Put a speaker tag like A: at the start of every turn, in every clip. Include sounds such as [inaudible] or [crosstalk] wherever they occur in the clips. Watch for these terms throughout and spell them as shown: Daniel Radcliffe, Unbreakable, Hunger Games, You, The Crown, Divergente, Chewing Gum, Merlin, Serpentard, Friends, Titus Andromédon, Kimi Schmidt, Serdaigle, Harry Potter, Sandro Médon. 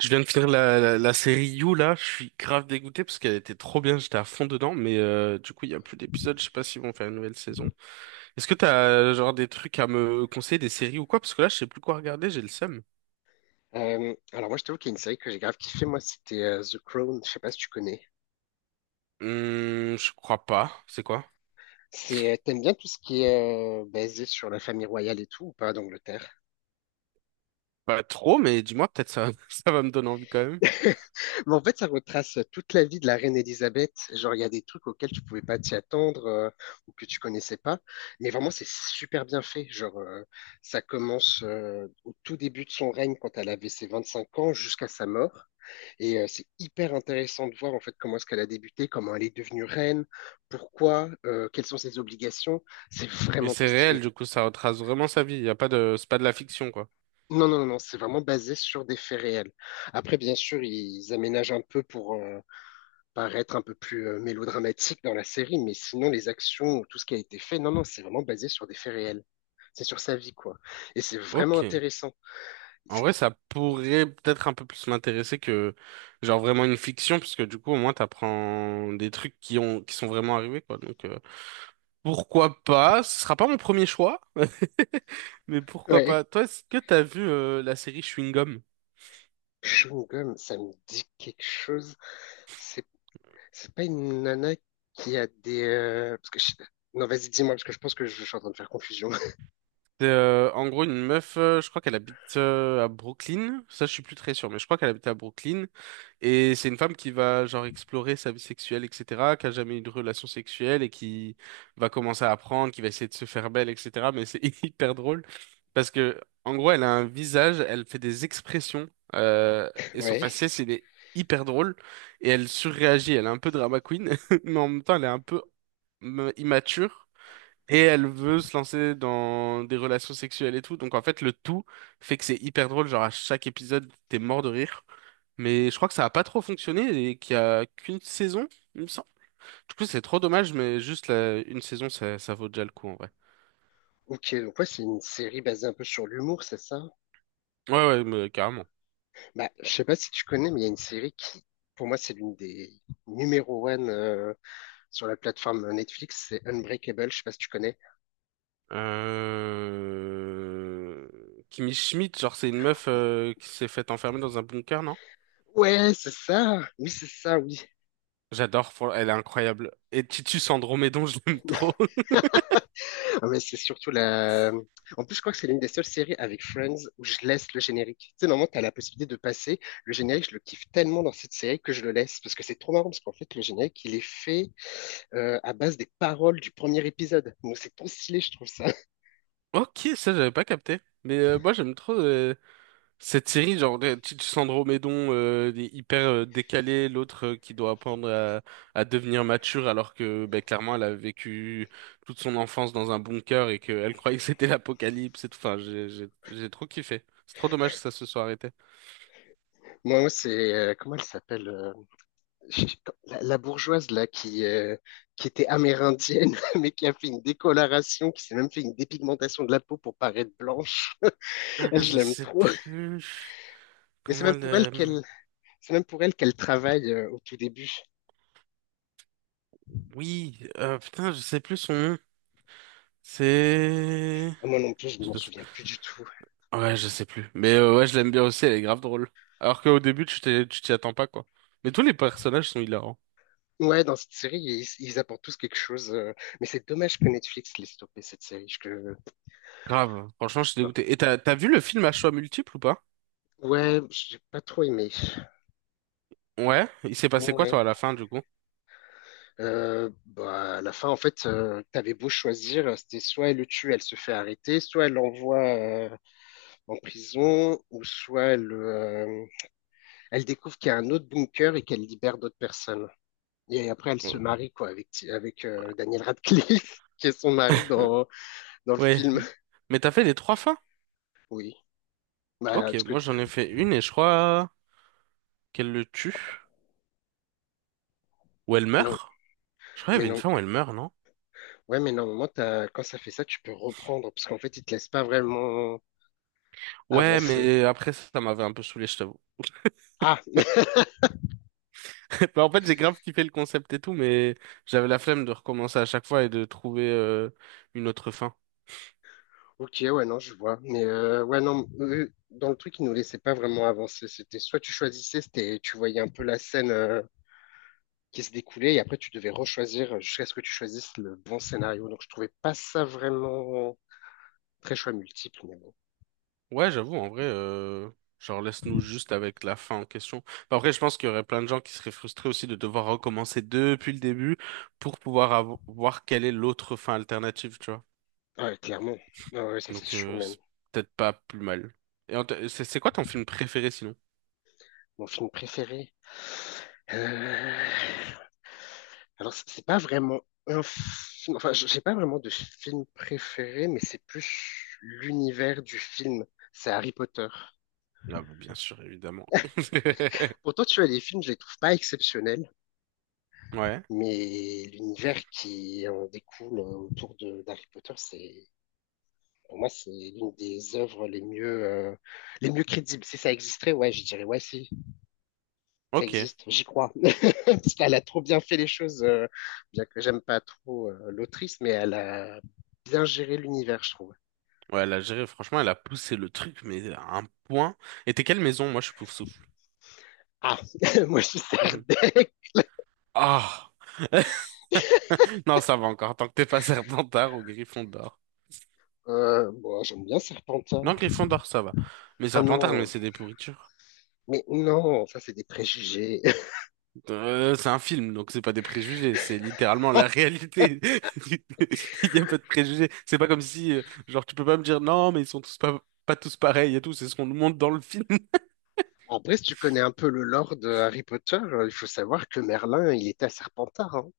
A: Je viens de finir la série You là, je suis grave dégoûté parce qu'elle était trop bien, j'étais à fond dedans, mais du coup il y a plus d'épisodes, je sais pas s'ils vont faire une nouvelle saison. Est-ce que t'as genre des trucs à me conseiller, des séries ou quoi? Parce que là je sais plus quoi regarder, j'ai le seum.
B: Alors moi, je trouve qu'il y a une série que j'ai grave kiffé, moi, c'était The Crown, je sais pas si tu connais.
A: Je crois pas, c'est quoi?
B: T'aimes bien tout ce qui est basé sur la famille royale et tout, ou pas, d'Angleterre?
A: Pas trop, mais dis-moi peut-être ça, [laughs] ça va me donner envie quand même.
B: Mais en fait, ça retrace toute la vie de la reine Elisabeth. Genre, il y a des trucs auxquels tu pouvais pas t'y attendre ou que tu connaissais pas. Mais vraiment, c'est super bien fait. Genre, ça commence au tout début de son règne quand elle avait ses 25 ans jusqu'à sa mort. Et c'est hyper intéressant de voir en fait comment est-ce qu'elle a débuté, comment elle est devenue reine, pourquoi, quelles sont ses obligations. C'est
A: Mais
B: vraiment
A: c'est
B: trop
A: réel,
B: stylé.
A: du coup ça retrace vraiment sa vie, y a pas de, c'est pas de la fiction quoi.
B: Non, non, non, non, c'est vraiment basé sur des faits réels. Après, bien sûr, ils aménagent un peu pour, paraître un peu plus mélodramatique dans la série, mais sinon les actions, ou tout ce qui a été fait, non, non, c'est vraiment basé sur des faits réels. C'est sur sa vie, quoi. Et c'est vraiment
A: Ok.
B: intéressant.
A: En
B: C'est-
A: vrai, ça pourrait peut-être un peu plus m'intéresser que genre vraiment une fiction, parce que du coup, au moins, t'apprends des trucs qui sont vraiment arrivés, quoi. Donc pourquoi pas? Ce sera pas mon premier choix, [laughs] mais pourquoi
B: Ouais,
A: pas? Toi, est-ce que t'as vu la série Chewing Gum?
B: Chewing Gum, ça me dit quelque chose. C'est c'est pas une nana qui a des. Non, vas-y, dis-moi, parce que je pense que je suis en train de faire confusion.
A: C'est en gros une meuf, je crois qu'elle habite à Brooklyn. Ça, je suis plus très sûr, mais je crois qu'elle habite à Brooklyn. Et c'est une femme qui va genre explorer sa vie sexuelle, etc., qui a jamais eu de relation sexuelle et qui va commencer à apprendre, qui va essayer de se faire belle, etc. Mais c'est [laughs] hyper drôle parce que en gros, elle a un visage, elle fait des expressions
B: [laughs]
A: et son
B: Ouais.
A: faciès il est hyper drôle et elle surréagit. Elle est un peu drama queen, [laughs] mais en même temps, elle est un peu immature et elle veut se lancer dans des relations sexuelles et tout. Donc en fait, le tout fait que c'est hyper drôle. Genre à chaque épisode, t'es mort de rire. Mais je crois que ça a pas trop fonctionné et qu'il y a qu'une saison, il me semble. Du coup, c'est trop dommage, mais juste une saison, ça vaut déjà le coup, en vrai.
B: Ok, donc ouais, c'est une série basée un peu sur l'humour, c'est ça?
A: Ouais, ouais, mais carrément.
B: Bah, je sais pas si tu connais, mais il y a une série qui, pour moi, c'est l'une des numéro one sur la plateforme Netflix, c'est Unbreakable, je sais pas si tu connais.
A: Euh... Kimi Schmidt, genre, c'est une meuf qui s'est faite enfermer dans un bunker, non?
B: Ouais, c'est ça. Oui, c'est ça, oui.
A: J'adore, elle est incroyable. Et Titus Andromédon, [laughs] je l'aime trop. [laughs]
B: Ah, mais c'est surtout la. En plus, je crois que c'est l'une des seules séries avec Friends où je laisse le générique. Tu sais, normalement, t'as la possibilité de passer. Le générique, je le kiffe tellement dans cette série que je le laisse parce que c'est trop marrant parce qu'en fait, le générique, il est fait à base des paroles du premier épisode. Donc, c'est trop stylé, je trouve ça. [laughs]
A: Ok, ça, j'avais pas capté. Mais moi, j'aime trop. Cette série, genre, Sandro Médon il est hyper décalé, l'autre qui doit apprendre à devenir mature alors que ben, clairement elle a vécu toute son enfance dans un bunker et qu'elle [laughs] croyait que c'était l'apocalypse et tout. Enfin, j'ai trop kiffé. C'est trop dommage que ça se soit arrêté.
B: Moi, c'est. Comment elle s'appelle? Je- La, bourgeoise là qui était amérindienne [laughs] mais qui a fait une décoloration, qui s'est même fait une dépigmentation de la peau pour paraître blanche. Elle,
A: Ah, je
B: je l'aime
A: sais
B: trop.
A: plus
B: Mais c'est
A: comment
B: même pour elle
A: le...
B: qu'elle, c'est même pour elle qu'elle travaille au tout début.
A: Oui, putain, je sais plus son nom. C'est...
B: Ah, moi non plus, je ne m'en souviens plus du tout.
A: Ouais, je sais plus. Mais ouais, je l'aime bien aussi, elle est grave drôle. Alors qu'au début, tu t'y attends pas, quoi. Mais tous les personnages sont hilarants.
B: Ouais, dans cette série, ils apportent tous quelque chose. Mais c'est dommage que Netflix l'ait stoppé cette série.
A: Grave. Franchement, je suis dégoûté. Et t'as vu le film à choix multiples ou pas?
B: Ouais, j'ai pas trop aimé.
A: Ouais. Il s'est passé quoi,
B: Ouais.
A: toi, à la fin, du coup?
B: Bah, à la fin, en fait, t'avais beau choisir, c'était soit elle le tue, elle se fait arrêter, soit elle l'envoie en prison, ou soit elle découvre qu'il y a un autre bunker et qu'elle libère d'autres personnes. Et après, elle se marie quoi avec Daniel Radcliffe, [laughs] qui est son mari
A: [laughs]
B: dans le
A: Ouais.
B: film.
A: Mais t'as fait les trois fins?
B: Oui. Bah,
A: Ok,
B: parce que
A: moi j'en ai fait une et je crois qu'elle le tue. Ou elle
B: Mais non,
A: meurt? Je crois qu'il
B: mais
A: y avait une
B: non,
A: fin où elle meurt, non?
B: ouais, mais normalement, quand ça fait ça, tu peux reprendre parce qu'en fait, ils te laissent pas vraiment
A: Ouais,
B: avancer.
A: mais après ça, ça m'avait un peu saoulé, je t'avoue.
B: Ah,
A: [laughs] Bah, en fait, j'ai grave kiffé le concept et tout, mais j'avais la flemme de recommencer à chaque fois et de trouver une autre fin.
B: ok, ouais, non, je vois. Mais ouais, non, eux, dans le truc, ils nous laissaient pas vraiment avancer. C'était soit tu choisissais, c'était tu voyais un peu la scène qui se découlait, et après tu devais rechoisir jusqu'à ce que tu choisisses le bon scénario. Donc je trouvais pas ça vraiment très choix multiple, mais bon.
A: Ouais, j'avoue, en vrai, genre laisse-nous juste avec la fin en question. Enfin, après, je pense qu'il y aurait plein de gens qui seraient frustrés aussi de devoir recommencer depuis le début pour pouvoir voir quelle est l'autre fin alternative, tu vois.
B: Ah ouais, clairement. Ah ouais, ça c'est
A: Donc,
B: sûr même.
A: c'est peut-être pas plus mal. Et en c'est quoi ton film préféré sinon?
B: Mon film préféré. Euh, Alors, c'est pas vraiment un film. Enfin, j'ai pas vraiment de film préféré, mais c'est plus l'univers du film. C'est Harry Potter.
A: Ah, bah, bien sûr, évidemment. [laughs]
B: Pourtant, tu vois, les films, je les trouve pas exceptionnels,
A: Ouais,
B: mais l'univers qui en découle autour de d'Harry Potter, c'est pour moi, c'est l'une des œuvres les mieux crédibles. Si ça existerait, ouais, je dirais, ouais, si, ça
A: ok.
B: existe, j'y crois. [laughs] Parce qu'elle a trop bien fait les choses, bien que j'aime pas trop l'autrice, mais elle a bien géré l'univers, je trouve.
A: Ouais, la gérée, franchement, elle a poussé le truc, mais à un point. Et t'es quelle maison? Moi, je suis souffle.
B: Ah, [laughs] moi, je suis
A: Mhm.
B: Serdec.
A: Ah! [laughs] Non, ça va encore, tant que t'es pas Serpentard ou Gryffondor.
B: Bon, j'aime bien
A: Non,
B: Serpentard.
A: Gryffondor, ça va. Mais
B: Oh
A: Serpentard, mais
B: non,
A: c'est des pourritures.
B: mais non, ça, c'est des préjugés.
A: C'est un film, donc c'est pas des préjugés, c'est littéralement la
B: [laughs]
A: réalité. [laughs] Il y a pas de préjugés. C'est pas comme si, genre, tu peux pas me dire non, mais ils sont tous pas, pas tous pareils et tout, c'est ce qu'on nous montre dans le film. [laughs]
B: En vrai, si tu connais un peu le lore de Harry Potter, il faut savoir que Merlin, il était à Serpentard, hein.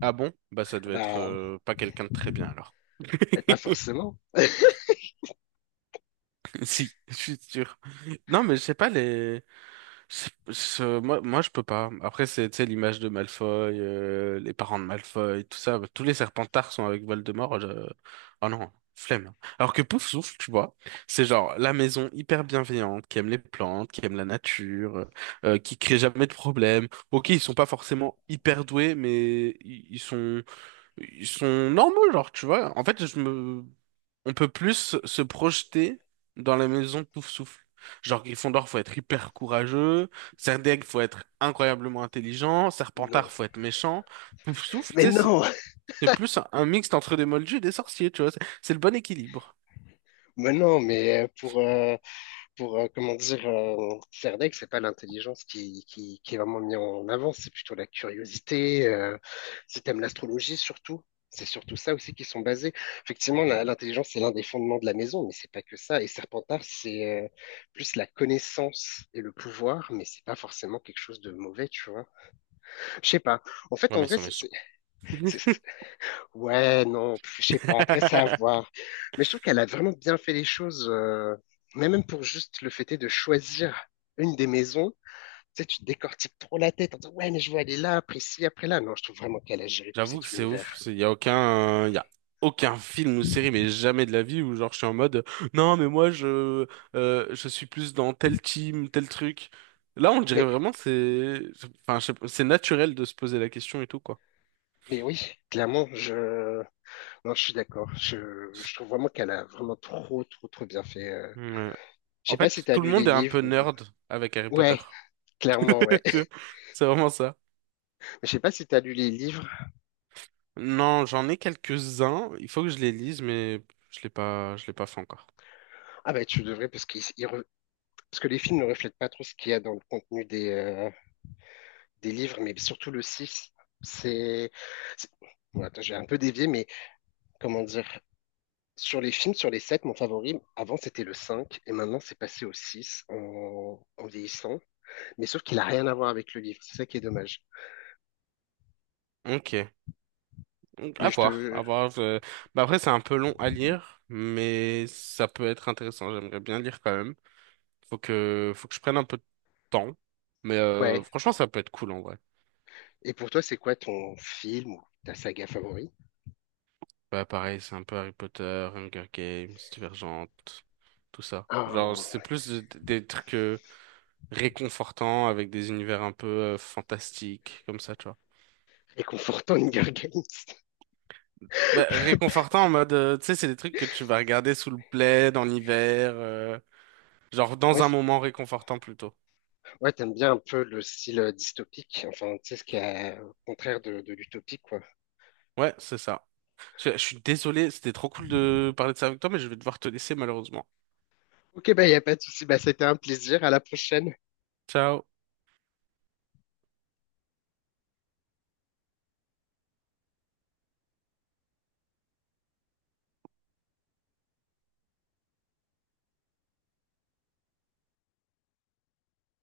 A: Ah bon? Bah ça
B: Ah
A: devait être
B: bah,
A: pas quelqu'un de très bien alors.
B: mais pas
A: [laughs]
B: forcément.
A: Si, je suis sûr. Non, mais je sais pas les. Moi, je peux pas. Après, c'est, tu sais, l'image de Malfoy, les parents de Malfoy, tout ça. Tous les Serpentards sont avec Voldemort. Oh non, flemme. Alors que Poufsouffle, tu vois, c'est genre la maison hyper bienveillante, qui aime les plantes, qui aime la nature, qui crée jamais de problème. Ok, ils sont pas forcément hyper doués, mais ils sont normaux, genre, tu vois. En fait, je me... on peut plus se projeter dans la maison Pouf Souffle. Genre, Gryffondor, faut être hyper courageux. Serdaigle, faut être incroyablement intelligent.
B: Non.
A: Serpentard, faut être méchant. Pouf Souffle, tu
B: Mais
A: sais,
B: non,
A: c'est plus un mixte entre des moldus et des sorciers, tu vois. C'est le bon équilibre.
B: [laughs] mais non, mais pour, comment dire, Serdaigle, c'est pas l'intelligence qui est vraiment mise en avant, c'est plutôt la curiosité, si t'aimes l'astrologie surtout. C'est surtout ça aussi qui sont basés. Effectivement, l'intelligence, c'est l'un des fondements de la maison, mais c'est pas que ça. Et Serpentard, c'est plus la connaissance et le pouvoir, mais c'est pas forcément quelque chose de mauvais, tu vois. Je sais pas. En fait,
A: Ouais,
B: en
A: mais ils
B: vrai,
A: sont méchants.
B: c'est- c'est- ouais, non, je sais pas. Après, c'est à
A: [laughs]
B: voir. Mais je trouve qu'elle a vraiment bien fait les choses, mais même pour juste le fait est de choisir une des maisons. Tu sais, tu te décortiques trop la tête en disant, ouais, mais je veux aller là, après ci, après là. Non, je trouve vraiment qu'elle a géré tout
A: J'avoue que
B: cet
A: c'est ouf.
B: univers.
A: Il y a aucun, il y a aucun film ou série, mais jamais de la vie où genre je suis en mode non mais moi je suis plus dans tel team, tel truc. Là on dirait
B: Mais,
A: vraiment c'est, enfin je sais pas, c'est naturel de se poser la question et tout quoi.
B: mais, oui, clairement, non, je suis d'accord. Je trouve vraiment qu'elle a vraiment trop, trop, trop bien fait.
A: Ouais.
B: Je
A: En
B: sais pas si
A: fait
B: tu as
A: tout le
B: lu les
A: monde est un
B: livres
A: peu
B: ou.
A: nerd avec Harry Potter.
B: Ouais, clairement, ouais.
A: [laughs] Tu vois, c'est vraiment ça.
B: [laughs] Je sais pas si tu as lu les livres.
A: Non j'en ai quelques-uns. Il faut que je les lise mais je l'ai pas fait encore.
B: Ah bah, tu devrais parce qu'ils parce que les films ne reflètent pas trop ce qu'il y a dans le contenu des livres, mais surtout le six. C'est. c'est- Bon, attends, j'ai un peu dévié, mais comment dire? Sur les films, sur les 7, mon favori, avant c'était le 5, et maintenant c'est passé au 6 en vieillissant. Mais sauf qu'il n'a rien à voir avec le livre, c'est ça qui est dommage.
A: Ok. Donc, à
B: Mais je
A: voir, à
B: te.
A: voir. Bah après, c'est un peu long à lire, mais ça peut être intéressant. J'aimerais bien lire quand même. Faut que je prenne un peu de temps. Mais
B: Ouais.
A: franchement, ça peut être cool en vrai.
B: Et pour toi, c'est quoi ton film ou ta saga favorite?
A: Bah pareil, c'est un peu Harry Potter, Hunger Games, Divergente, tout ça. Genre,
B: Ah,
A: c'est plus des trucs réconfortants avec des univers un peu fantastiques, comme ça, tu vois.
B: réconfortant Hunger Games. [laughs]
A: Bah, réconfortant en mode, tu sais, c'est des trucs que tu vas regarder sous le plaid en hiver, genre dans un
B: Ouais,
A: moment réconfortant plutôt.
B: ouais, t'aimes bien un peu le style dystopique, enfin, tu sais, ce qui est au contraire de l'utopique, quoi.
A: Ouais, c'est ça. Je suis désolé, c'était trop cool de parler de ça avec toi, mais je vais devoir te laisser malheureusement.
B: Ok, bah, y a pas de souci, bah, c'était un plaisir, à la prochaine.
A: Ciao.